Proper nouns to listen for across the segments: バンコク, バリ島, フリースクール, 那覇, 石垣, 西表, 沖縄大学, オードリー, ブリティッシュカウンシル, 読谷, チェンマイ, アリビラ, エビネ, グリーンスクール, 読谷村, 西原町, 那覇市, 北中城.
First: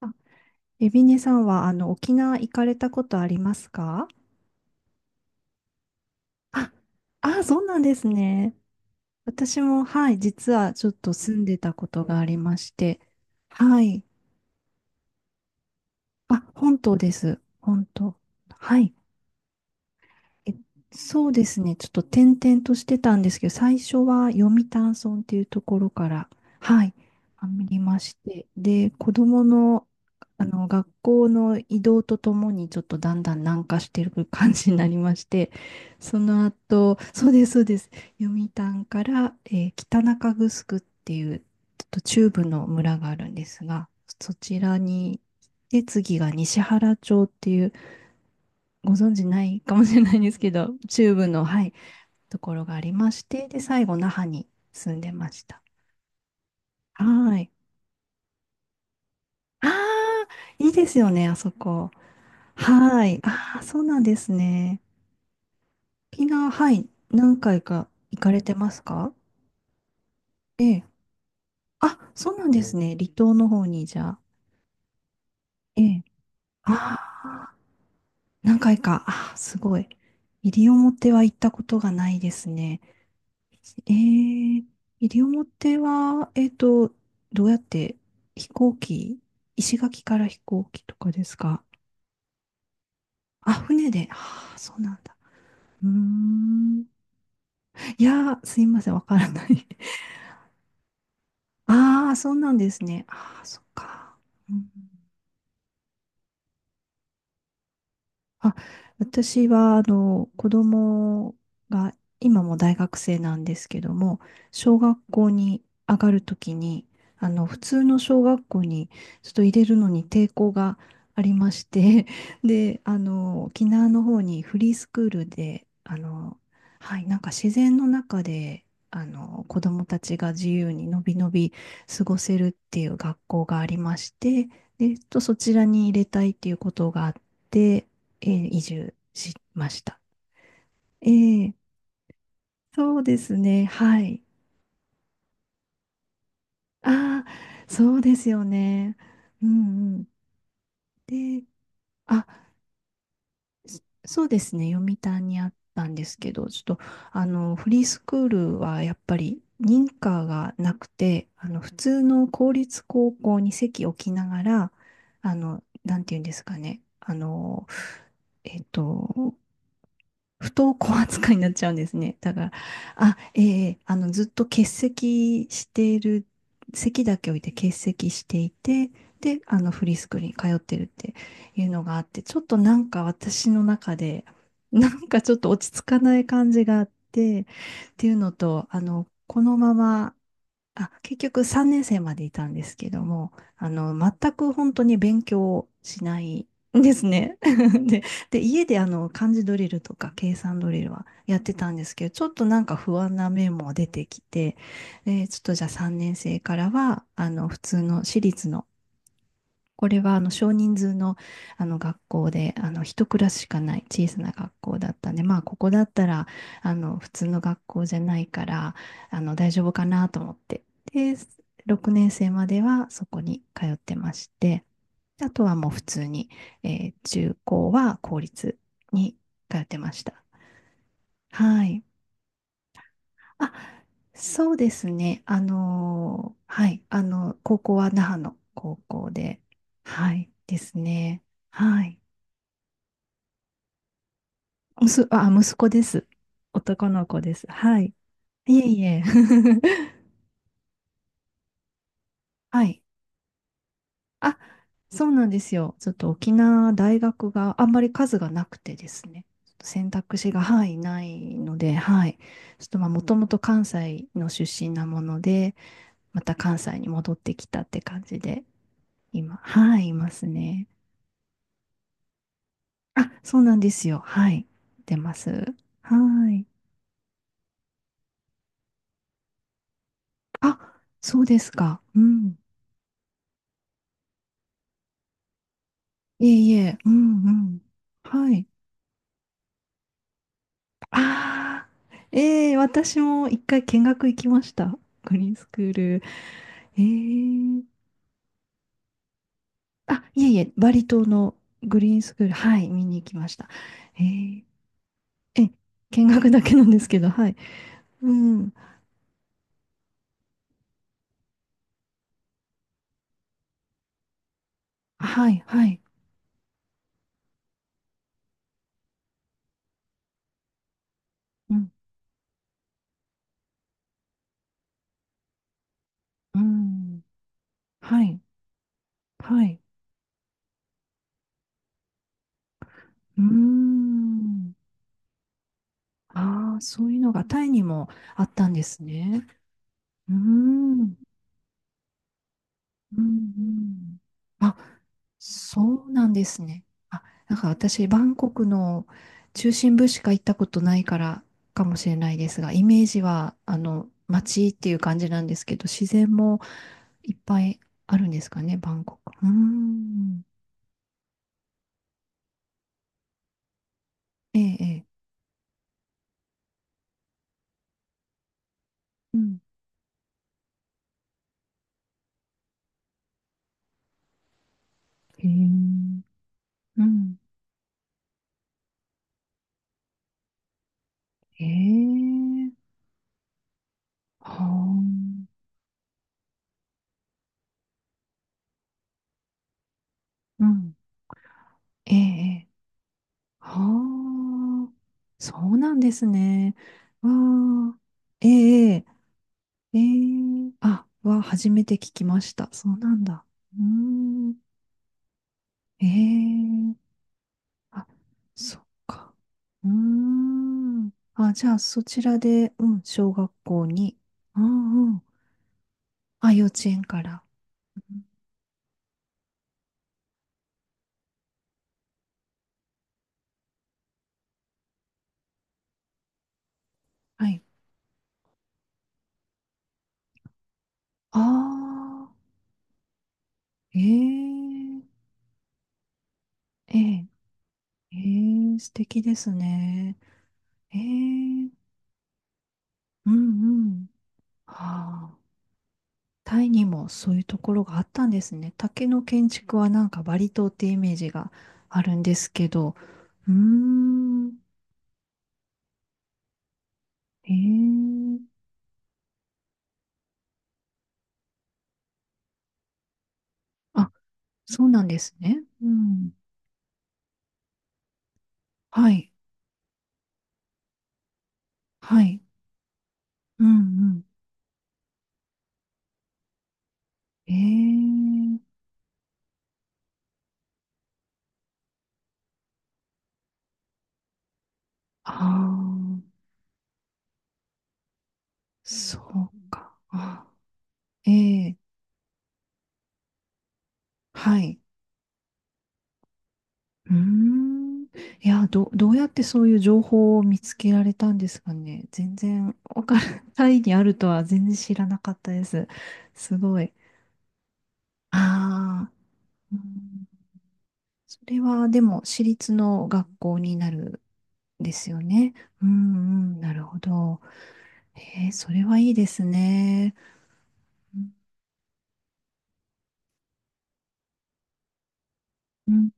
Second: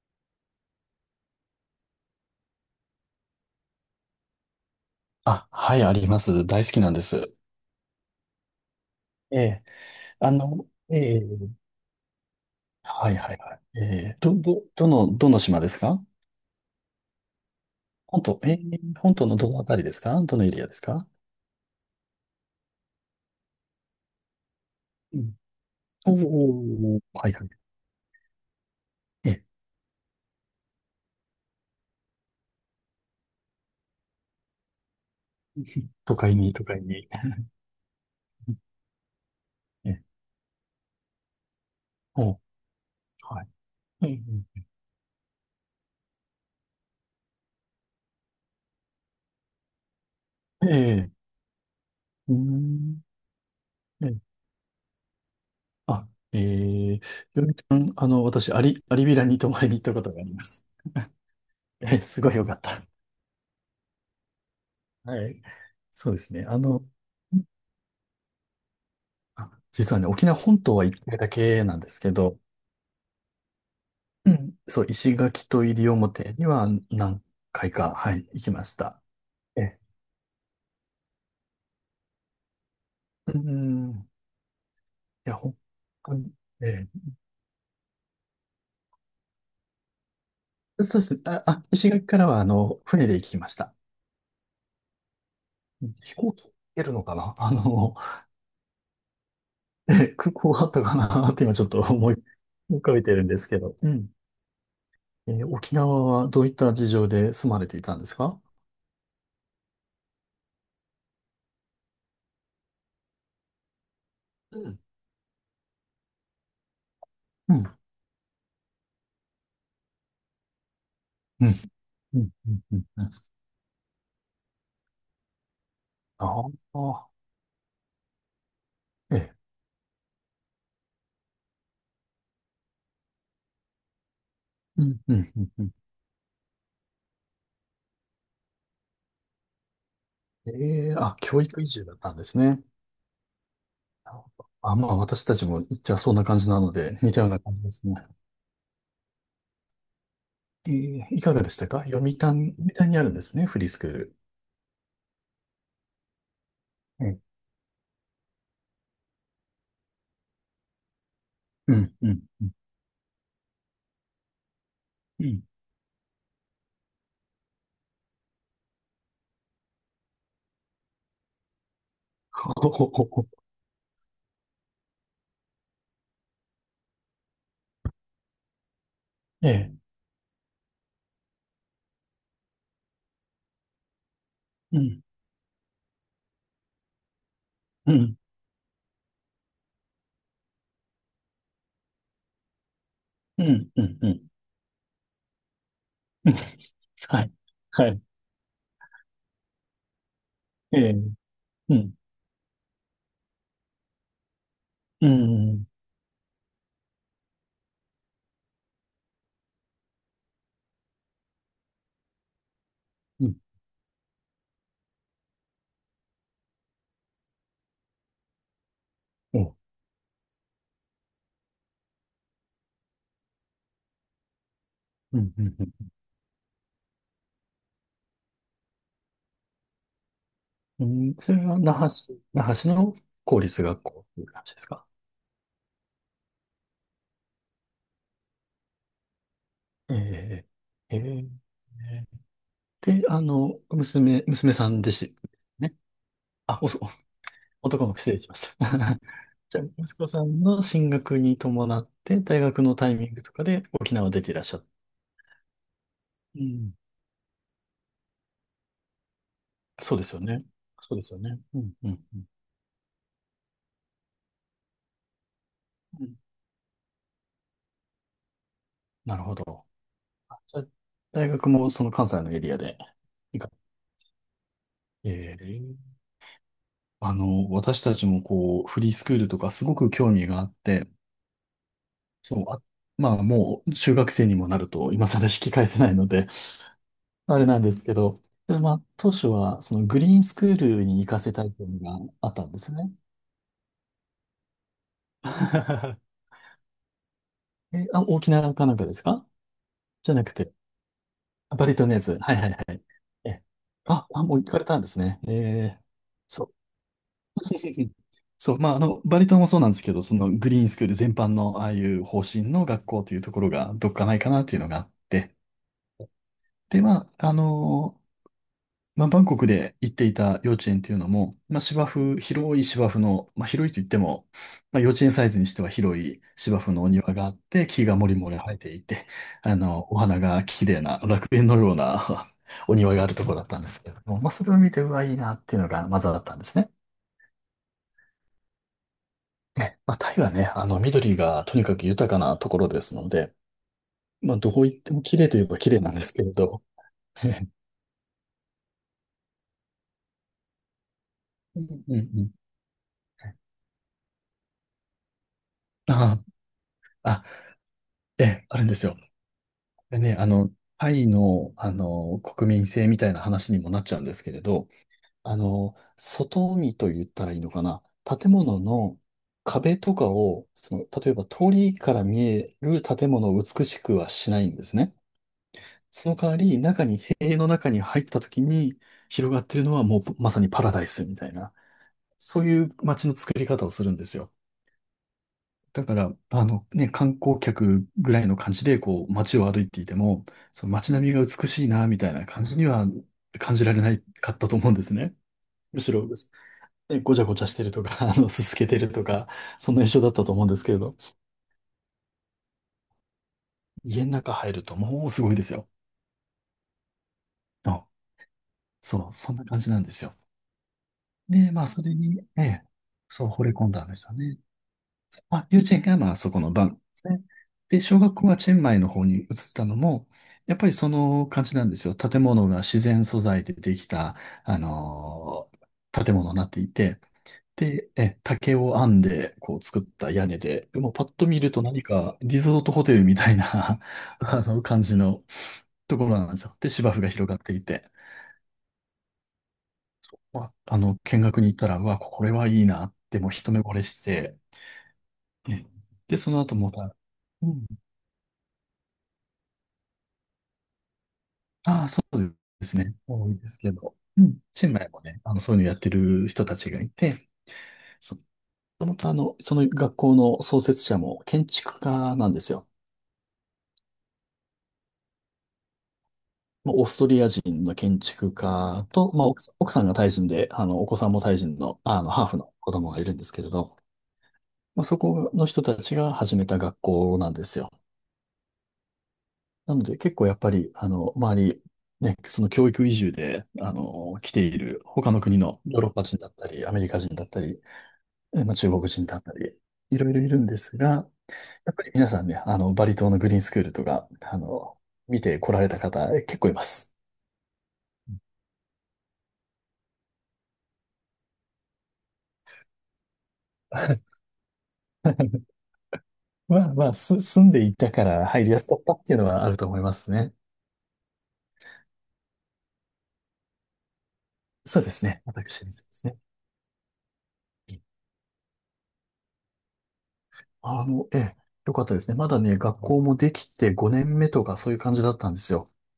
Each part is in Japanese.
あ、エビネさんは、沖縄行かれたことありますか？あ、はい、あります。大好あ、きなんです。あ、そうなんですね。え私え、も、はい、実はちょっとええ、住んでたことがありまして、はいはいはい。はえい。え、どの島ですか？あ、本島です。本島。本島、ええ、はい。本島のどのあたりですか？どのエえリアですか？そうですね。ちょっと転々としてたんですけど、最初は読谷う村っん。ていうところかおら、はい、お、はいはあい。りまして、で、子え供え、の、学校の移動とともに、ちょっとだんだん南下してる感じになりまして、都そ会のに、都会後、に。そうです、そうです。読谷から、え北え、中城っていう、ちょっと中おう、部の村があるんはでい。すが、うそんちらに、で、次が西原町っていう、ご存知ないかもしれないんですけうん。ど、ええ、中部の、はい、うーところがありん、まして、で、最後、え那え、覇に住んでました。あ、ええ、はよい。りくん、私、アリビラに泊まありに行ったことがああ、ります。いいですよね、あそこ。ええ、すごいよかった。はい。ああ、そうなんですね。はい。そうで沖すね。縄、はい、何回か行かれてますか？あ、実はね、沖縄本え島え。は一回だけなんですけあ、そうど、なんですね。離島の方に、じゃあ。うん。そう、石垣とえ西え。表にはあ何あ、回か、はい、行き何まし回た。か。ああ、すえごえ、い。西表は行ったことがないですね。うん。えいー、西や、本表当は、に、えどうやって飛行機、石垣から飛行え、機とそうでかすね。ですあ、か？あ、石垣からは、船で行きまあ、した。船で。ああ、そうなんだ。うー飛行機行けん。るのかな？ いやー、すいません、わからない。ええ、空港あったかなって今ち ょっとあ思あ、いそうなんで浮すかべね。てるんでああ、すけそっど。うん。か。うん、ええ、沖縄はどういった事情で住まれていたんですか？あ、私は、子供が、今も大学生なんですけども、う小ん。学校に上がるときに、う普ん。通の小学校にちょっと入れるのに抵抗がありうまん。して、うん。うで、ん。うん。沖縄の方にフリースクールで、あはい、あ。なんか自然の中で、ええ。子供たちが自由にのびのび過ごせるっていう学校がありまして、で、うん、うん、そうんちうらん。に入れたいっていうことがあって、移住しました。ええ、えあ、教ー育移住だったんですね。そうですね。はなるい。ほど。あ、まあ、私たちも、じゃあそんな感じなので、似たあような感じであ、すそね。うですよね。うんうん。ええ、いかで、がでしたか？読谷、あ、読谷にあるんですね、フリースそクール。そうですね。読谷にあったんですけど、ちょっと、ええ、フリースクールはやっぱり認可がなくて、普うん、通うん、の公立高校に籍を置きながら、うん。なんていうんですかね。えっと、不登校扱いになっちゃうんですね。だから、ほほほあ、ほ。ええ、ずっと欠席している、席だけ置いて欠席していて、で、ええ、フリースクールに通ってるっていうのがあって、ちょっとなんか私の中で、うなん、んかちょっと落ち着かない感じがあって、うっていうん、のと、このまま、あ、結局3年生までいたんですけども、うん、うん、うん。うん。 全く本当に勉強しないんです はい、ね。はい、で、で、家であの、漢字ドリルとか計算ドえリルえ、はやってたうんでん、すけど、ちょっとなんか不安な面も出てきて、うん、で、ちょっうとじん、ゃあ3年生からは、普通の私立の、これはあの少人数の、あの学校であの一クうラん、スしかない小さな学校だったんで、まあ、ここだったらあの普通の学校じゃないからあのう大ん、丈夫かなと思って、で、6年生まではそこに通ってまして、うあん。とはもう普通に、中高は公立に通ってました。うん、それはは那い。覇市、那覇市の公あ、立学校という感そじうですでか？すね。はい。高校は那覇の高校で、えはい、え、ですええ、ね。えはい。え、で、娘、娘さんでし、あ、息子ね。です。あ、おそ、男の子です。は男のい。子、失礼しましいた。えい え。じゃあ、息子 さんの進学に伴って、大学はのい。タイミングとかで沖縄出ていあ、らっしゃった。そうなんですよ。ちょっと沖う縄ん。大学があんまり数がなくてですね。ちょっと選そうです択よ肢が、ね。はい、そうなですよいね。のうん、で、うはん、うい。ん。ちょっとまあ、もともと関西の出身なもので、うん。また関西に戻ってきたって感じで、なるほ今、ど。はい、いますあ、じゃあ、ね。大学もその関西のエリアで。あ、そ行うか、なんですよ。はい、出まえす。ーはい。私たちもこう、フリースクールとかすごく興味があっあ、て、そうですか。うん。そう、あ、まあもう中学生にもなると今更引き返せないのでいえいえ、うんうあれなん。んですけど、はい。でまあ、当初はそのグリーンスクールに行かせたいといあうあ、のがあったえんえ、ですね。私も一回見学行きました。グリーンスクー ル。ええ、え、あ、沖縄かなんかですか？あ、じゃいなえくいえ、て、バリ島のあ、バリグ島のリーやンスつ。クーはル、いはいはい、はい。見に行きましえ、た。あ、あ、もうえ行かれたんですね。え、ええー、見学だそけう。なんですけど、はい。うん。そう、まあ、バリ島もそうなんですけど、そのグリーンスクール全般のああいう方針の学校というところがどっかないかなというのがあっはて、い、はい。で、まあ、まあ、バンコクで行っていた幼稚園っていうのも、うまあ、ん、芝生、広い芝生の、まあ、広いと言っても、まあ、幼稚園サイズにしては広いう芝生のおん。庭があって、木がはもりい、もり生えていて、はい。お花が綺麗な楽園のような お庭があるうとーころだったんですけれども、まあ、それん。を見て、うわ、いいなっていうのがまずあったんであすあ、ね。そういうのがタイにもあったんですね。え、まあ、うターイはね、ん。うん緑がとにかく豊かなところですうので、ん。まあ、どあ、こ行っても綺麗といえば綺麗そうなんでなんすけでれすど、ね。あ、うなんか私、バンコクの中心部しか行ったことないからかんもしれうんないうでん。すが、イメージは、街っていう感じなんですけど、自然あもあ、いっあ、ぱいあるんでえすかえ、ね、あるんバでンすよ。コク。うーでね、ん。タイの、国民性みたいな話にもなっちゃうんですけえれえ、えど、え。外見と言ったらいいのかな。建物のうん。壁とかを、その、例えば通りから見える建物を美しくはしないんですね。へえ。その代わり、う中に、ん。塀の中に入った時に広がってるのはもうまさにパラダイスみたいな、へそういえ。う街の作り方をするんですよ。はあ。だから、あのね、観光客ぐらいの感じで、こう、街を歩いていても、うそのん。街並みが美しいな、ええ、みたいな感ええ、じには感じられないはかったと思あ、うんですね。そうなんむでしすろ、ね。ね、わごちゃごちゃしてるあ、とか、えすすけてえ、るとか、そんええ、えな印象だったと思うんえ、ですけれあ、ど、は初めて聞きました。そうなんだ。うー家の中ん、入るともうすごいですよ。ええ、あ、あ、そっそか。う、そんな感うじーなんですよ。ん、あ、じで、ゃあまあ、そそれちらに、えで、え、うん、小そう、学惚れ校込んだんでに、すよね。うんうん、あ、幼稚園がまああ、そこ幼のバ稚ンコク園でかすら。ね。で、う小ん、学校はチェンマイの方に移ったのも、やっぱりその感じなんですよ。建物が自然素材でできた、あのー建物になっていて、はい。で、え、竹を編んで、こう作った屋根で、もうパッあと見ると何あ、かリゾートホテルみたいな え あの感え、じのところなんですよ。で、え芝生え、が広がっていて、ええ、素敵ですね。まあ、え見学にえ、行ったら、うわ、これはいいなっうて、もう一目んう惚れん。して、はあ。え、で、そのタイ後にまもた、そういうとうころん、があったんですね。竹の建築はなんかバリ島ってイメージがあああ、るんそですうけでど。すね。多うーいですけど。うん。ん。チェンマイもね、そういうのやってる人たちがいて、へそ、もえ。ともと、あの、その学校の創設者も建築家なんですよ。あ、そうなんですね。うん。まあオーストリア人の建築家はと、い。まあ、奥さんがタイ人で、お子さんもタイ人の、はい。ハーフの子供がいるんですけうれど、んまあ、そこの人たちが始めた学校なうんん。ですよ。ええ。なので、結構やっぱり、周り、ね、その教育移住で、来ている他あの国のヨーロッパ人あ。だったり、アメリカ人だったり、え、まあ、中国そ人だったうり、か。いろいろあ、いるんですが、ええ。やっぱり皆さんね、バリ島のグリーンスクールとか、はい。見て来られた方、え、結構いまうす。ーん。いや、どうやってそういう情報を見つけられたんですかね。全然、わからない、タイにあるとは全然知らなかったで す。すごまい。あまあ、住んでいたかあら入りやすかっあ、たっていうのはあうると思いまん、すね。それはでも、私立の学校になるんでそうすでよすね。ね。私う立ですね。んうん、なるほど。それはいいですね。ええ、よかったですね。まだね、学校もできて5年目とかそういう感じだったんですよ。うん、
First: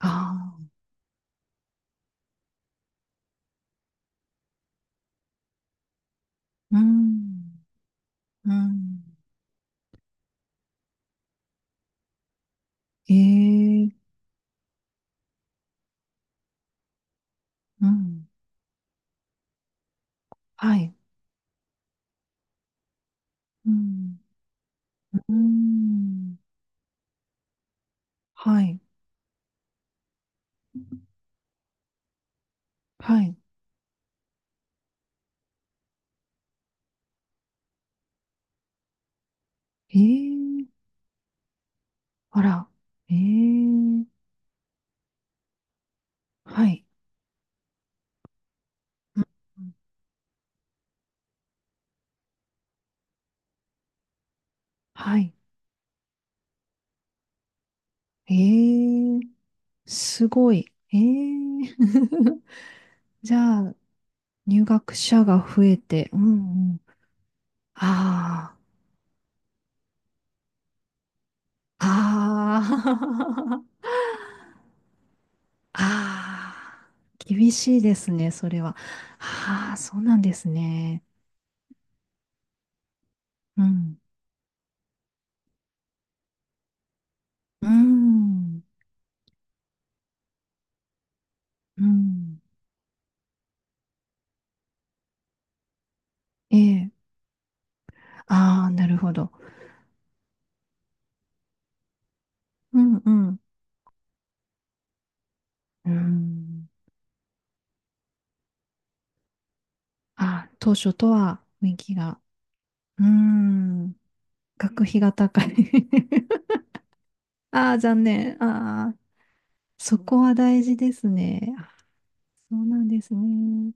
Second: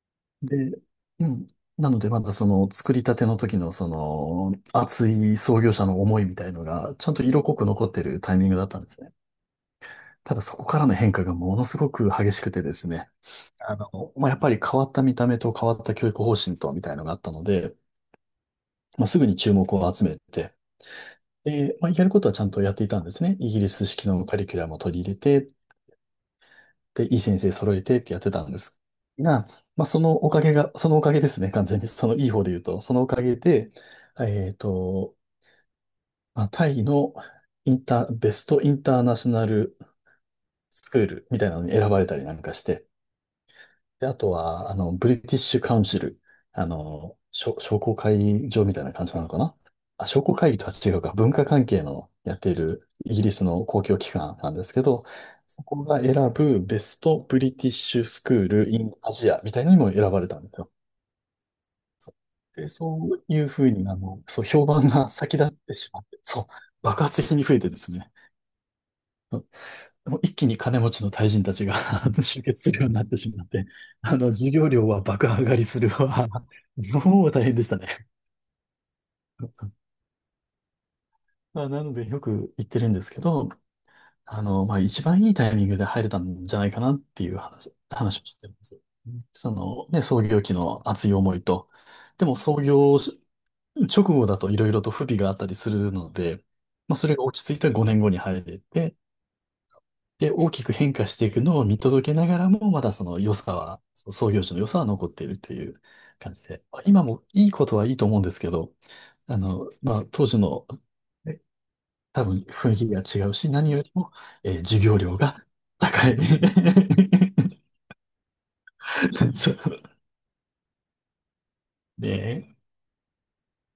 あで、うん。なので、まだその作りたての時のその熱い創業者の思いみたいのあー、うが、ちゃんと色濃ん、く残ってるタイミンうグだったんですね。ん。ただそこからの変化がものすごく激しくてですね、えー、まあ、やっぱり変わった見た目と変わった教育方針とみたいのがあったので、うん、まあ、すぐに注目を集めて、はい。で、まあ、やることはちゃんとやっていたんですね。イギリうス式ん、のカリキュラムを取り入れうて、ん、で、いい先生揃えてってやってたんではすい。が、まあ、そのおかげが、そのおかげですね、完全に。そのいい方で言うと、そのおはかげい。で、えっと、まあ、タイのインター、ベストインターナショナルええ、スクールみたいなのに選ばれたりなんかしあて、ら。ええ、で、あとは、ブリティッシュカウンシル。はい。商工会議場みたいな感じうなんのかな。うん、あ、商工会議とは違うか。文化関係のやっているイギリスの公共機関なんですけど、はい。そこが選ぶベストブリティッシュスクール・イン・アええ、ジアみたいなのにも選ばすれたんでごすい。よ。ええ で、そうじゃいうふうあ、に、そう、入評判学が者が先立っ増てえしまって、て、うそう、んうん。爆発的に増えてですね。あもう一気に金持ちの大臣たちが 集あ、結するようになってしまっあて、あ、授業料は爆上がり するわ。ああ、もう大厳変でししたいでね。すね、それは。ああ、そうなんですね。まあ、なのでよく言ってるんですけど、うん、まあ、一番いいタイミングで入れたんじゃないかなっていうう話をしてまん、す。その、ね、創業期の熱い思いと、うでもん。創業し直後だといろいろと不備があったりするので、ええ、まあ、それが落ち着いた5年後に入れああ、なて、るほど。で、大きく変化していくのを見届けながらも、うまだん、そうの良ん、さは、その創業時の良さは残っているというう感じで、ん。まあ今もいいことはいいと思うんですけど、まあ、当時あ、の、当初とえ、は雰囲気が。多分雰囲気がうー違うし、何よりん。も、授学業費が料高がい。 高い。ああ、残念。ああ、そうそこは大事ですね。あ、ねそえうなんですね。